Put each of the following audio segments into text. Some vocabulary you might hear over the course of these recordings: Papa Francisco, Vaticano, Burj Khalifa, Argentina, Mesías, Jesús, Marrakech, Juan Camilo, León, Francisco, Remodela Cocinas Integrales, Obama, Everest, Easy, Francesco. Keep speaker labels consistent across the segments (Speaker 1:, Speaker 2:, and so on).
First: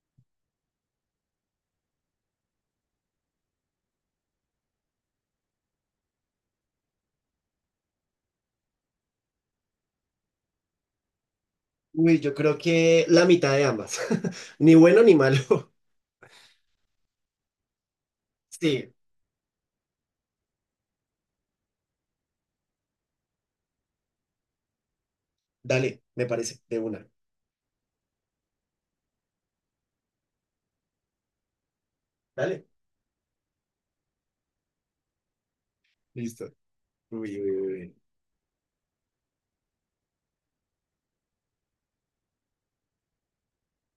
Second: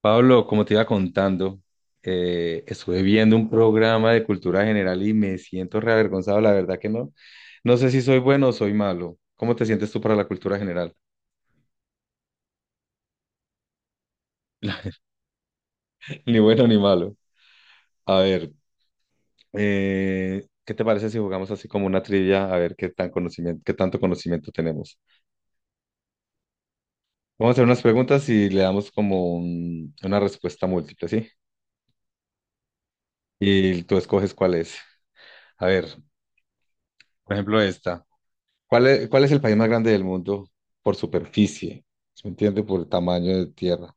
Speaker 1: Pablo, como te iba contando, estuve viendo un programa de cultura general y me siento reavergonzado, la verdad que no. No sé si soy bueno o soy malo. ¿Cómo te sientes tú para la cultura general?
Speaker 2: Uy, yo creo que la mitad de ambas. Ni bueno ni malo.
Speaker 1: Ni bueno ni malo. A ver,
Speaker 2: Sí,
Speaker 1: ¿qué te parece si jugamos así como una trivia? A ver qué tanto conocimiento tenemos.
Speaker 2: dale, me parece, de una.
Speaker 1: Vamos a hacer unas preguntas y le damos como una respuesta múltiple, ¿sí?
Speaker 2: Dale.
Speaker 1: Y tú escoges cuál es. A ver,
Speaker 2: Listo.
Speaker 1: por
Speaker 2: Uy, uy,
Speaker 1: ejemplo,
Speaker 2: uy.
Speaker 1: esta. ¿Cuál es el país más grande del mundo por superficie? ¿Se me entiende? Por tamaño de tierra.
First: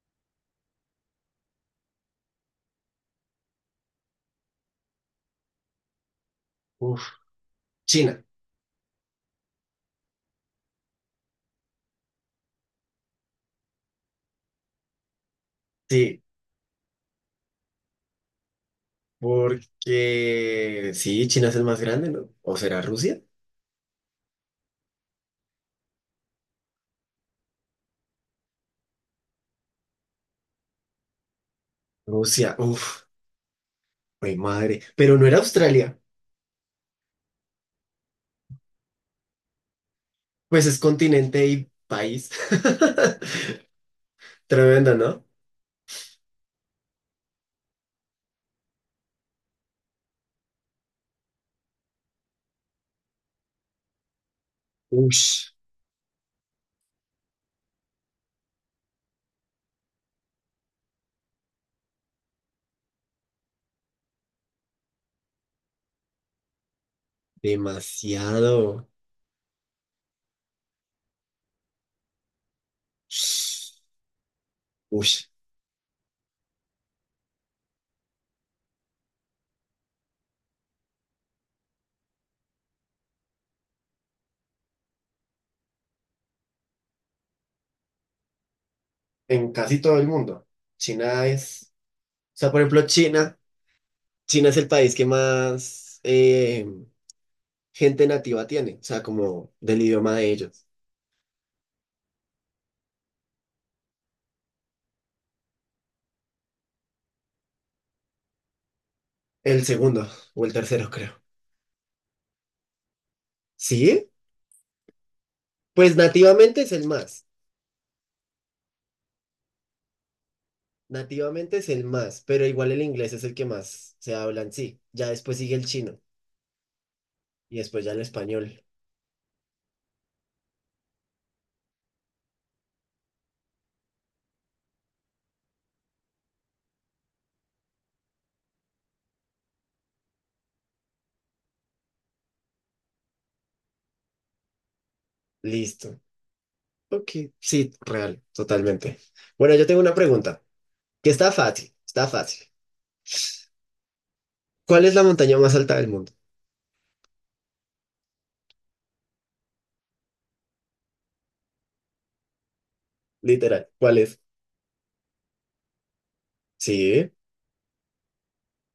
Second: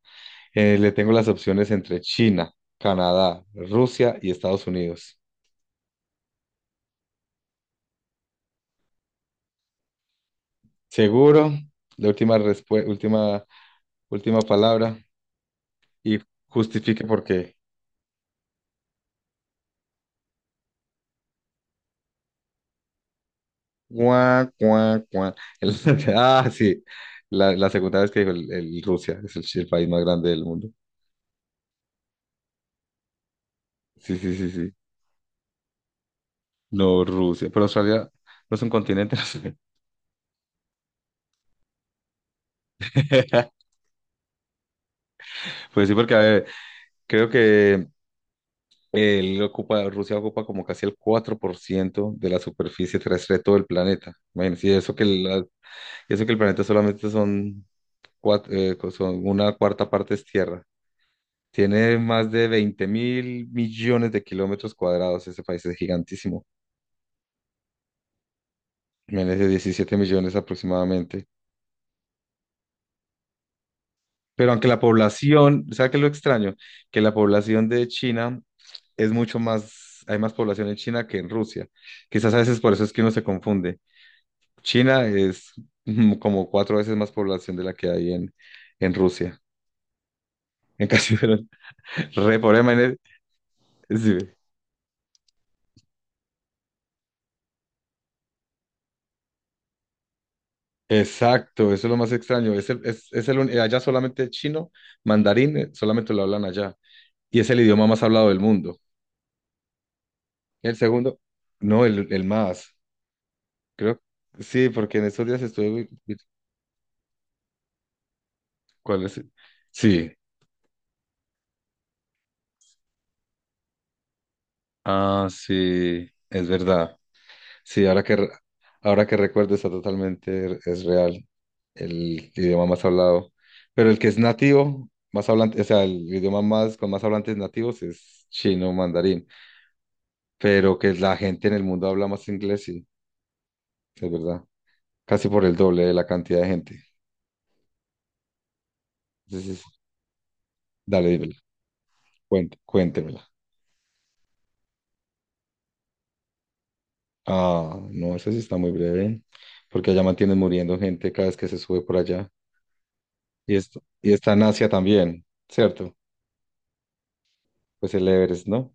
Speaker 1: Le tengo las opciones entre China, Canadá, Rusia y Estados Unidos.
Speaker 2: Uf, China.
Speaker 1: Seguro, la última palabra y
Speaker 2: Sí,
Speaker 1: justifique por qué.
Speaker 2: porque sí, China es el más grande, ¿no? ¿O será Rusia?
Speaker 1: Guau, guau, guau. El- ah, sí, la segunda vez que dijo el Rusia, es el país más grande del mundo.
Speaker 2: Rusia, uf,
Speaker 1: Sí, sí,
Speaker 2: mi
Speaker 1: sí, sí.
Speaker 2: madre. Pero no era Australia.
Speaker 1: No, Rusia, pero Australia no es un continente, no sé.
Speaker 2: Pues es continente y país. Tremendo, ¿no?
Speaker 1: Pues sí, porque a ver, creo que Rusia ocupa como casi el 4% de la superficie terrestre de todo el planeta. Imagínense.
Speaker 2: Ush,
Speaker 1: Y eso que el planeta solamente son una cuarta parte es tierra. Tiene más de 20 mil millones de kilómetros cuadrados. Ese país es gigantísimo.
Speaker 2: demasiado.
Speaker 1: Imagínense, 17 millones aproximadamente. Pero aunque la
Speaker 2: Ush,
Speaker 1: población, ¿sabes qué es lo extraño? Que la población de China es mucho más, hay más población en China que en Rusia. Quizás a veces por eso es que uno se confunde. China es como cuatro veces más población de la que hay en Rusia.
Speaker 2: en casi todo el mundo.
Speaker 1: En casi
Speaker 2: China es. O
Speaker 1: re
Speaker 2: sea,
Speaker 1: pobre
Speaker 2: por ejemplo,
Speaker 1: manera-
Speaker 2: China.
Speaker 1: sí.
Speaker 2: China es el país que más gente nativa tiene, o sea, como del idioma de ellos.
Speaker 1: Exacto, eso es lo más extraño. Es el, un- Allá solamente chino, mandarín, solamente lo hablan allá. Y es el idioma más hablado del mundo.
Speaker 2: El segundo o el
Speaker 1: El
Speaker 2: tercero,
Speaker 1: segundo,
Speaker 2: creo.
Speaker 1: no, el más, creo.
Speaker 2: ¿Sí?
Speaker 1: Sí, porque en estos días estuve
Speaker 2: Pues nativamente es el más.
Speaker 1: ¿Cuál es? ¿El? Sí.
Speaker 2: Nativamente es el más, pero igual el inglés es el que más se habla en sí. Ya
Speaker 1: Ah,
Speaker 2: después sigue el chino
Speaker 1: sí, es verdad.
Speaker 2: y
Speaker 1: Sí,
Speaker 2: después ya el español.
Speaker 1: ahora que recuerdo está totalmente, es real el idioma más hablado. Pero el que es nativo, más hablante, o sea, el idioma más con más hablantes nativos es chino, mandarín. Pero que la gente en el mundo habla más inglés, sí, es verdad. Casi por el doble de
Speaker 2: Listo.
Speaker 1: la cantidad de gente.
Speaker 2: Ok, sí, real, totalmente. Bueno,
Speaker 1: Entonces,
Speaker 2: yo tengo una pregunta,
Speaker 1: dale,
Speaker 2: que está
Speaker 1: dímela,
Speaker 2: fácil, está fácil.
Speaker 1: cuéntemela.
Speaker 2: ¿Cuál es la montaña más alta del mundo?
Speaker 1: Ah, no, eso sí está muy breve, porque allá mantienen muriendo gente cada vez que se sube por allá. Y,
Speaker 2: Literal,
Speaker 1: esto,
Speaker 2: ¿cuál
Speaker 1: y
Speaker 2: es?
Speaker 1: está en Asia también, ¿cierto?
Speaker 2: Sí,
Speaker 1: Pues el Everest, ¿no?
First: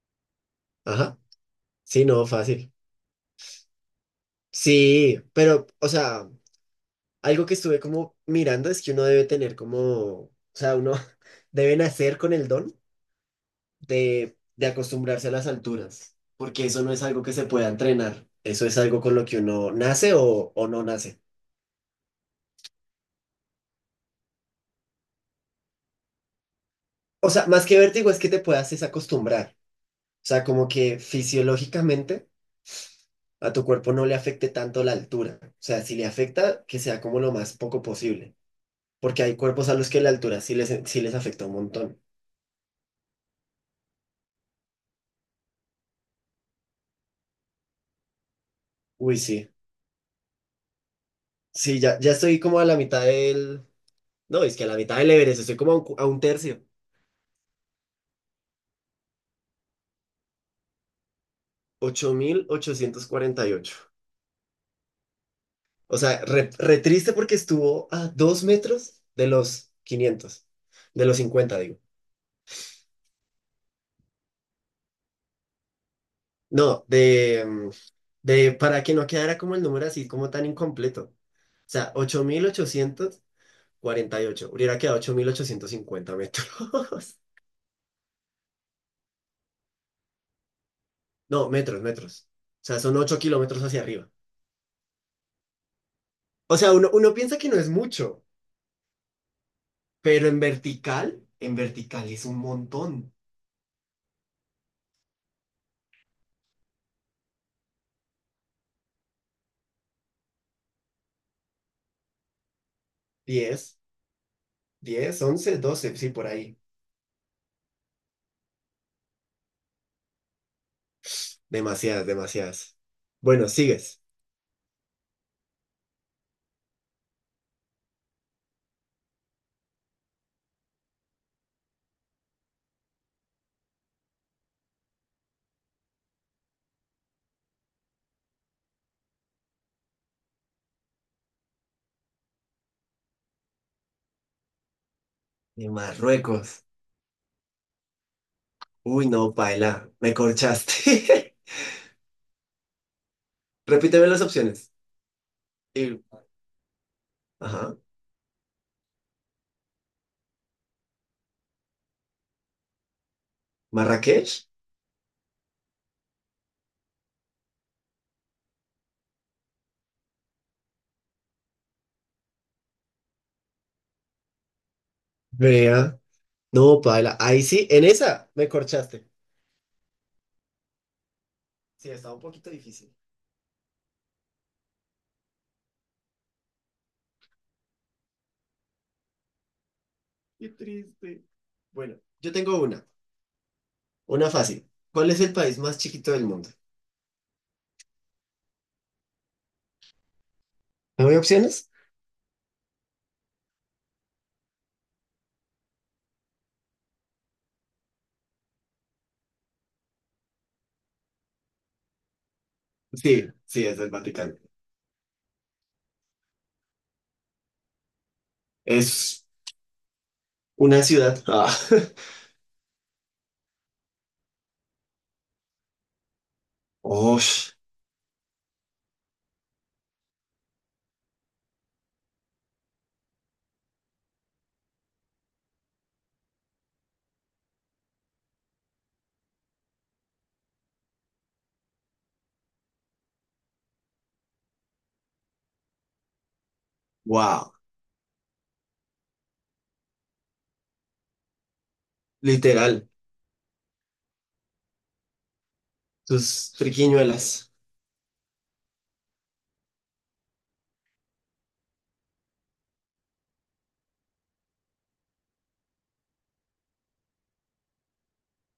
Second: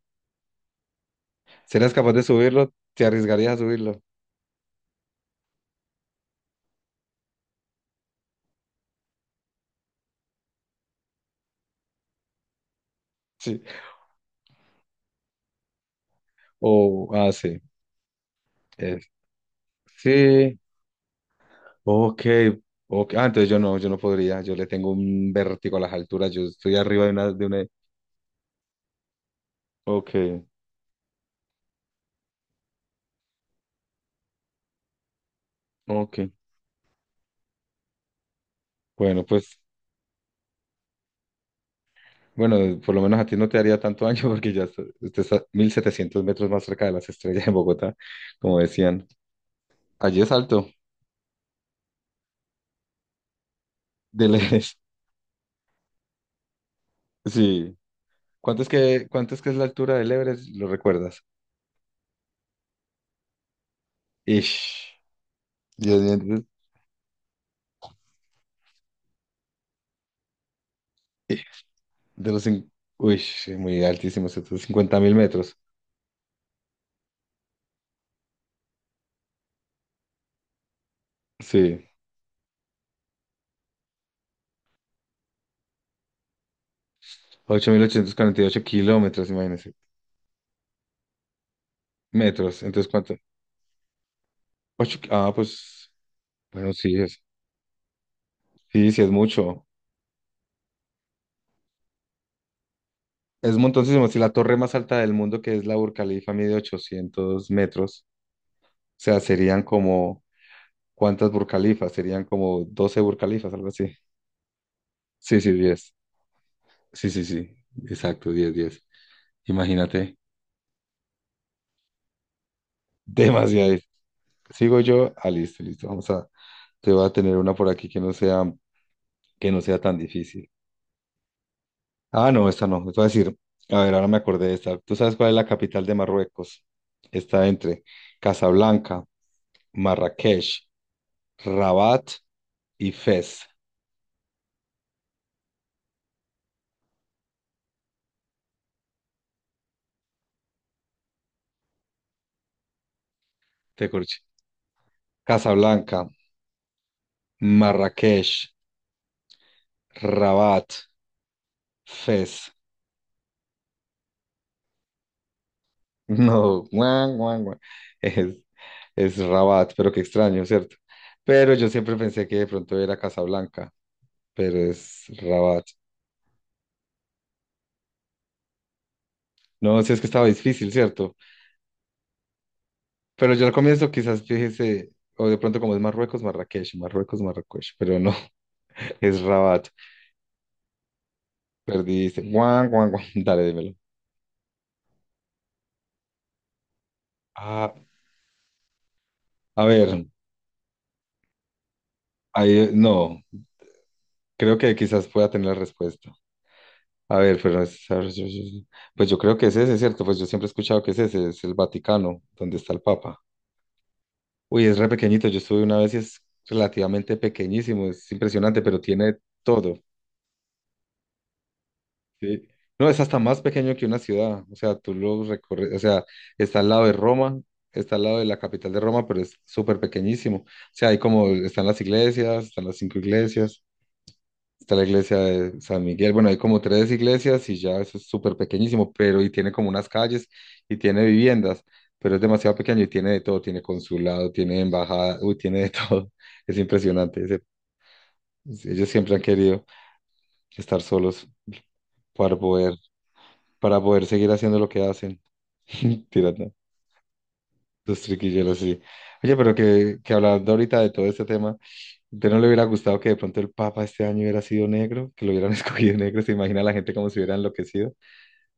Speaker 2: ajá,
Speaker 1: ¿Serías
Speaker 2: sí,
Speaker 1: capaz de
Speaker 2: no,
Speaker 1: subirlo?
Speaker 2: fácil.
Speaker 1: ¿Te arriesgarías a subirlo?
Speaker 2: Sí, pero, o sea, algo que estuve como mirando es que uno debe tener como, o sea, uno debe nacer con el don
Speaker 1: Sí.
Speaker 2: de acostumbrarse a las alturas, porque eso no es
Speaker 1: O,
Speaker 2: algo
Speaker 1: ah,
Speaker 2: que se
Speaker 1: sí.
Speaker 2: pueda entrenar, eso es algo
Speaker 1: Es-
Speaker 2: con lo que uno nace
Speaker 1: sí.
Speaker 2: o no nace.
Speaker 1: Ok. Ok. Ah, entonces yo no, yo no podría. Yo le tengo un vértigo a las alturas. Yo estoy arriba de
Speaker 2: O
Speaker 1: una, de
Speaker 2: sea,
Speaker 1: una.
Speaker 2: más que vértigo es que te puedas desacostumbrar,
Speaker 1: Ok,
Speaker 2: o sea, como que fisiológicamente a tu cuerpo no le afecte tanto la altura, o sea, si le
Speaker 1: ok.
Speaker 2: afecta, que sea como lo más poco posible, porque
Speaker 1: Bueno,
Speaker 2: hay
Speaker 1: pues,
Speaker 2: cuerpos a los que la altura sí les afecta un montón.
Speaker 1: bueno, por lo menos a ti no te haría tanto daño porque usted está 1700 metros más cerca de las estrellas en Bogotá, como decían.
Speaker 2: Uy, sí.
Speaker 1: Allí es alto,
Speaker 2: Sí, ya, ya estoy como a la mitad del...
Speaker 1: del
Speaker 2: No, es que a la
Speaker 1: Everest.
Speaker 2: mitad del Everest, estoy como a un, a un tercio.
Speaker 1: Sí. ¿Cuánto es que es la altura del Everest? ¿Lo recuerdas?
Speaker 2: 8848.
Speaker 1: Ish.
Speaker 2: O
Speaker 1: Dios
Speaker 2: sea,
Speaker 1: mío.
Speaker 2: re, re triste porque estuvo a dos metros de los quinientos, de los cincuenta digo.
Speaker 1: De los... cin- Uy, sí, muy altísimo, 50.000 metros.
Speaker 2: No, de, de, para que no quedara como el número así, como tan incompleto. O
Speaker 1: Sí,
Speaker 2: sea, 8848 hubiera quedado 8850 metros.
Speaker 1: 8.848 kilómetros, imagínense.
Speaker 2: No, metros, metros.
Speaker 1: Metros,
Speaker 2: O sea,
Speaker 1: entonces,
Speaker 2: son
Speaker 1: ¿cuánto?
Speaker 2: 8 kilómetros hacia arriba.
Speaker 1: Ocho. Ah, pues,
Speaker 2: O
Speaker 1: bueno,
Speaker 2: sea, uno,
Speaker 1: sí,
Speaker 2: uno
Speaker 1: es...
Speaker 2: piensa que no es mucho.
Speaker 1: sí, sí, es mucho.
Speaker 2: Pero en vertical es un montón.
Speaker 1: Es montoncísimo. Si la torre más alta del mundo, que es la Burj Khalifa, mide 800 metros, o sea, serían como, ¿cuántas Burj Khalifas? Serían como 12 Burj Khalifas, algo
Speaker 2: diez
Speaker 1: así.
Speaker 2: diez
Speaker 1: Sí, sí,
Speaker 2: once
Speaker 1: 10.
Speaker 2: doce sí, por ahí.
Speaker 1: Sí, sí, sí, exacto, 10 10. Imagínate,
Speaker 2: Demasiadas, demasiadas. Bueno,
Speaker 1: demasiado.
Speaker 2: sigues.
Speaker 1: Sigo yo, ah, listo, listo, vamos a. Te voy a tener una por aquí que no sea tan difícil. Ah, no, esta no. Te voy a decir, a ver, ahora me acordé de esta. ¿Tú sabes cuál es la capital de Marruecos? Está entre Casablanca, Marrakech, Rabat y Fez.
Speaker 2: De Marruecos. Uy, no, paila, me corchaste.
Speaker 1: Te
Speaker 2: Repíteme
Speaker 1: corché.
Speaker 2: las opciones. Y-
Speaker 1: Casablanca,
Speaker 2: Ajá.
Speaker 1: Marrakech, Rabat, Fez.
Speaker 2: Marrakech.
Speaker 1: No, guan, guan, guan. Es, es Rabat, pero qué extraño, ¿cierto? Pero yo siempre pensé que de pronto era Casablanca, pero es Rabat.
Speaker 2: Vea. No, paila, ahí sí, en esa me corchaste.
Speaker 1: No, si es que estaba difícil, ¿cierto?
Speaker 2: Sí, estaba un poquito difícil.
Speaker 1: Pero yo al comienzo quizás fíjese, o de pronto como es Marruecos, Marrakech, Marruecos, Marrakech, pero no, es Rabat.
Speaker 2: Qué triste. Bueno,
Speaker 1: Perdiste.
Speaker 2: yo tengo
Speaker 1: Guau, guau, guau. Dale, dímelo.
Speaker 2: una fácil. ¿Cuál es el país más chiquito del mundo?
Speaker 1: Ah, a ver,
Speaker 2: ¿No hay opciones?
Speaker 1: ahí, no, creo que quizás pueda tener la respuesta. A ver, pero pues yo creo que es ese, ¿cierto? Pues yo siempre he escuchado que es ese, es el Vaticano, donde está el Papa.
Speaker 2: Sí, sí, es el Vaticano.
Speaker 1: Uy, es re pequeñito, yo estuve una vez y es relativamente pequeñísimo, es impresionante, pero tiene
Speaker 2: Es
Speaker 1: todo.
Speaker 2: una ciudad. Ah.
Speaker 1: Sí. No, es hasta más pequeño que una ciudad. O sea, tú lo recorres, o sea, está al lado de Roma,
Speaker 2: Osh,
Speaker 1: está al lado de la capital de Roma, pero es súper pequeñísimo. O sea, hay como, están las iglesias, están las cinco iglesias, está la iglesia de San Miguel. Bueno, hay como tres iglesias y ya eso es súper pequeñísimo, pero y tiene como unas calles y tiene viviendas, pero es demasiado pequeño y tiene de todo, tiene consulado, tiene embajada, uy, tiene de todo. Es impresionante.
Speaker 2: wow.
Speaker 1: Ellos siempre han querido estar solos para poder,
Speaker 2: Literal.
Speaker 1: para poder seguir haciendo lo que hacen. Tirando
Speaker 2: Sus friquiñuelas.
Speaker 1: sus triquillos así. Oye, pero que hablando ahorita de todo este tema, ¿usted no le hubiera gustado que de pronto el Papa este año hubiera sido negro? Que lo hubieran escogido negro, ¿se imagina la gente como si hubiera enloquecido?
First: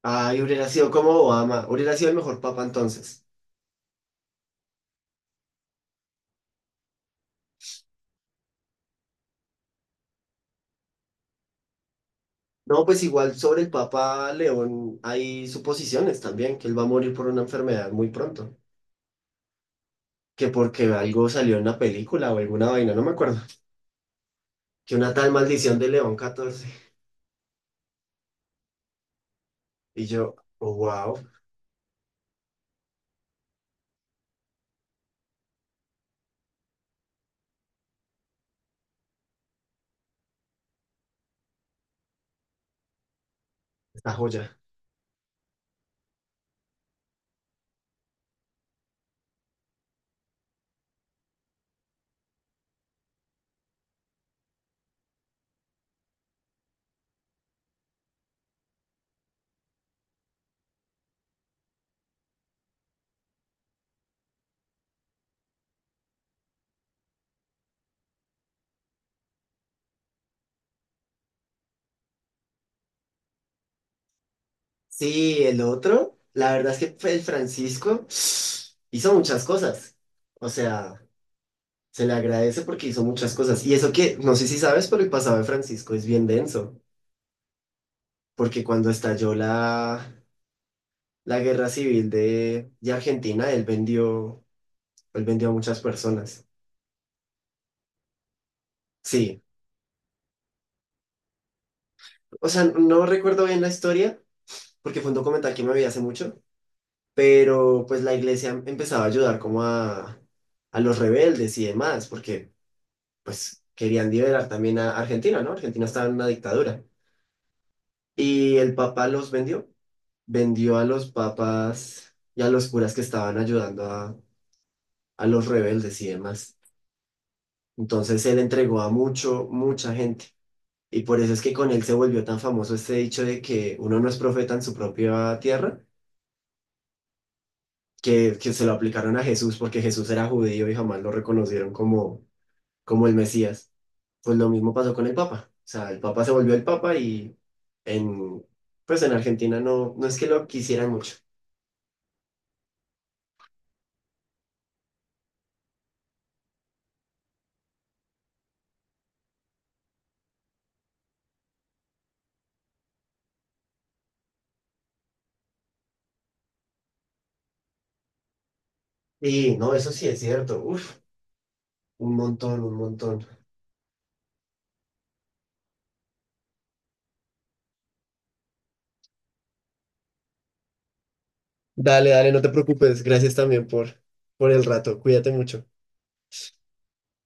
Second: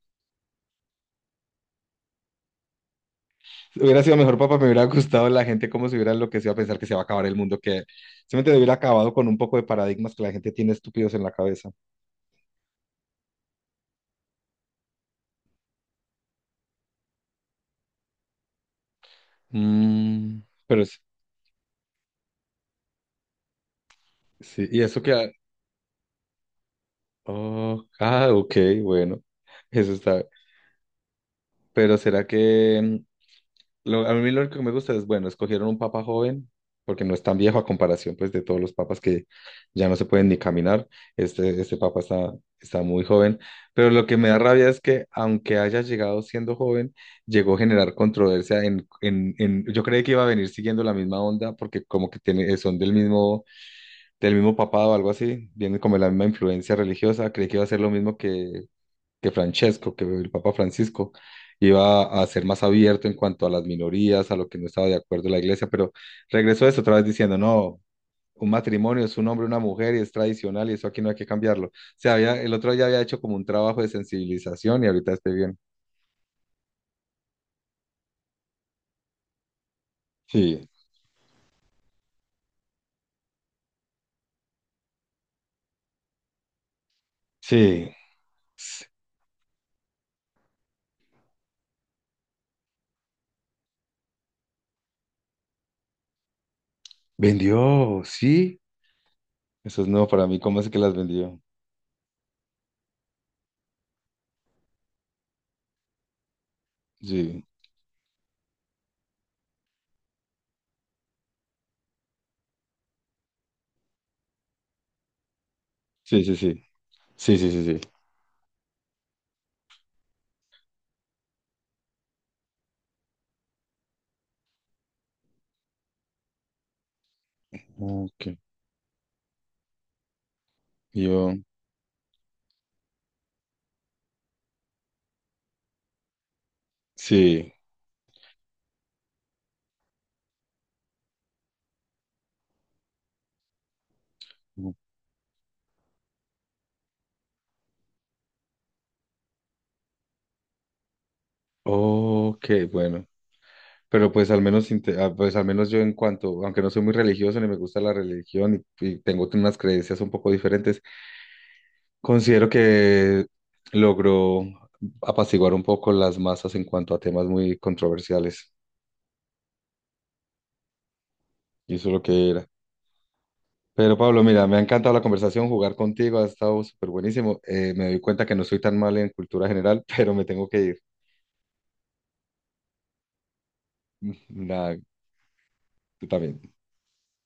Speaker 2: Ay, hubiera sido como Obama. Hubiera sido el mejor papa entonces.
Speaker 1: Si hubiera sido mejor Papa, me hubiera gustado la gente como si hubiera enloquecido a pensar que se va a acabar el mundo, que simplemente hubiera acabado con un poco de paradigmas que la gente tiene estúpidos en la cabeza.
Speaker 2: No, pues igual sobre el papa León hay suposiciones también, que él va a morir por una enfermedad muy pronto.
Speaker 1: Mm,
Speaker 2: Que
Speaker 1: pero
Speaker 2: porque algo salió en una película o alguna vaina, no me acuerdo.
Speaker 1: sí, y
Speaker 2: Que
Speaker 1: eso
Speaker 2: una tal
Speaker 1: que...
Speaker 2: maldición de León XIV.
Speaker 1: Oh, ah, ok, bueno, eso
Speaker 2: Y
Speaker 1: está...
Speaker 2: yo, wow,
Speaker 1: Pero ¿será que... A mí lo único que me gusta es, bueno, escogieron un papa joven, porque no es tan viejo a comparación pues de todos los papas que ya no se pueden ni caminar. Este papa está, está muy joven, pero lo
Speaker 2: esta
Speaker 1: que me da
Speaker 2: joya.
Speaker 1: rabia es que aunque haya llegado siendo joven, llegó a generar controversia en, yo creí que iba a venir siguiendo la misma onda, porque como que tiene, son del mismo papado o algo así, vienen como de la misma influencia religiosa, creí que iba a ser lo mismo que Francesco, que el Papa Francisco iba a ser más abierto en cuanto a las minorías, a lo que no estaba de acuerdo la iglesia, pero regresó a eso otra vez diciendo, no, un matrimonio es un hombre, y una mujer y es tradicional y eso aquí no hay que cambiarlo. O sea, había, el otro ya había hecho como un trabajo de sensibilización y ahorita esté
Speaker 2: Sí,
Speaker 1: bien.
Speaker 2: el otro, la verdad es que fue el Francisco, hizo muchas cosas. O
Speaker 1: Sí,
Speaker 2: sea, se le agradece porque hizo muchas cosas. Y eso que, no sé si sabes, pero el pasado de Francisco es bien denso.
Speaker 1: sí.
Speaker 2: Porque
Speaker 1: S-
Speaker 2: cuando estalló la guerra civil de Argentina, él vendió a muchas personas.
Speaker 1: vendió, sí.
Speaker 2: Sí,
Speaker 1: Eso es nuevo para mí. ¿Cómo es que las vendió?
Speaker 2: o sea, no recuerdo bien la historia porque fue un documental que me vi hace mucho,
Speaker 1: Sí,
Speaker 2: pero pues la iglesia empezaba a ayudar como a los rebeldes y demás, porque pues querían liberar también a Argentina, ¿no? Argentina estaba en
Speaker 1: sí,
Speaker 2: una
Speaker 1: sí, sí.
Speaker 2: dictadura.
Speaker 1: Sí, sí, sí, sí.
Speaker 2: Y el Papa los vendió, vendió a los papas y a los curas que estaban ayudando a los rebeldes y demás. Entonces
Speaker 1: Ok.
Speaker 2: él entregó a mucho, mucha gente. Y por eso
Speaker 1: Yo,
Speaker 2: es que con él se volvió tan famoso este dicho de que uno no es profeta en su propia tierra,
Speaker 1: sí.
Speaker 2: que se lo aplicaron a Jesús porque Jesús era judío y jamás lo reconocieron como, como el Mesías. Pues lo mismo pasó con el Papa. O sea, el Papa se volvió el Papa y en, pues en Argentina no, no es que lo quisieran mucho.
Speaker 1: Ok, bueno. Pero pues al menos, inte- ah, pues al menos yo en cuanto, aunque no soy muy religioso ni me gusta la religión y tengo unas creencias un poco diferentes, considero que logró apaciguar un poco las masas en cuanto a temas muy controversiales.
Speaker 2: Sí, no, eso sí es cierto. Uf,
Speaker 1: Y eso es lo
Speaker 2: un
Speaker 1: que era.
Speaker 2: montón, un montón.
Speaker 1: Pero Pablo, mira, me ha encantado la conversación, jugar contigo ha estado súper buenísimo. Me doy cuenta que no soy tan mal en cultura general, pero me tengo que ir.
Speaker 2: Dale, dale, no te preocupes. Gracias también por el
Speaker 1: Nada,
Speaker 2: rato. Cuídate mucho.
Speaker 1: tú también.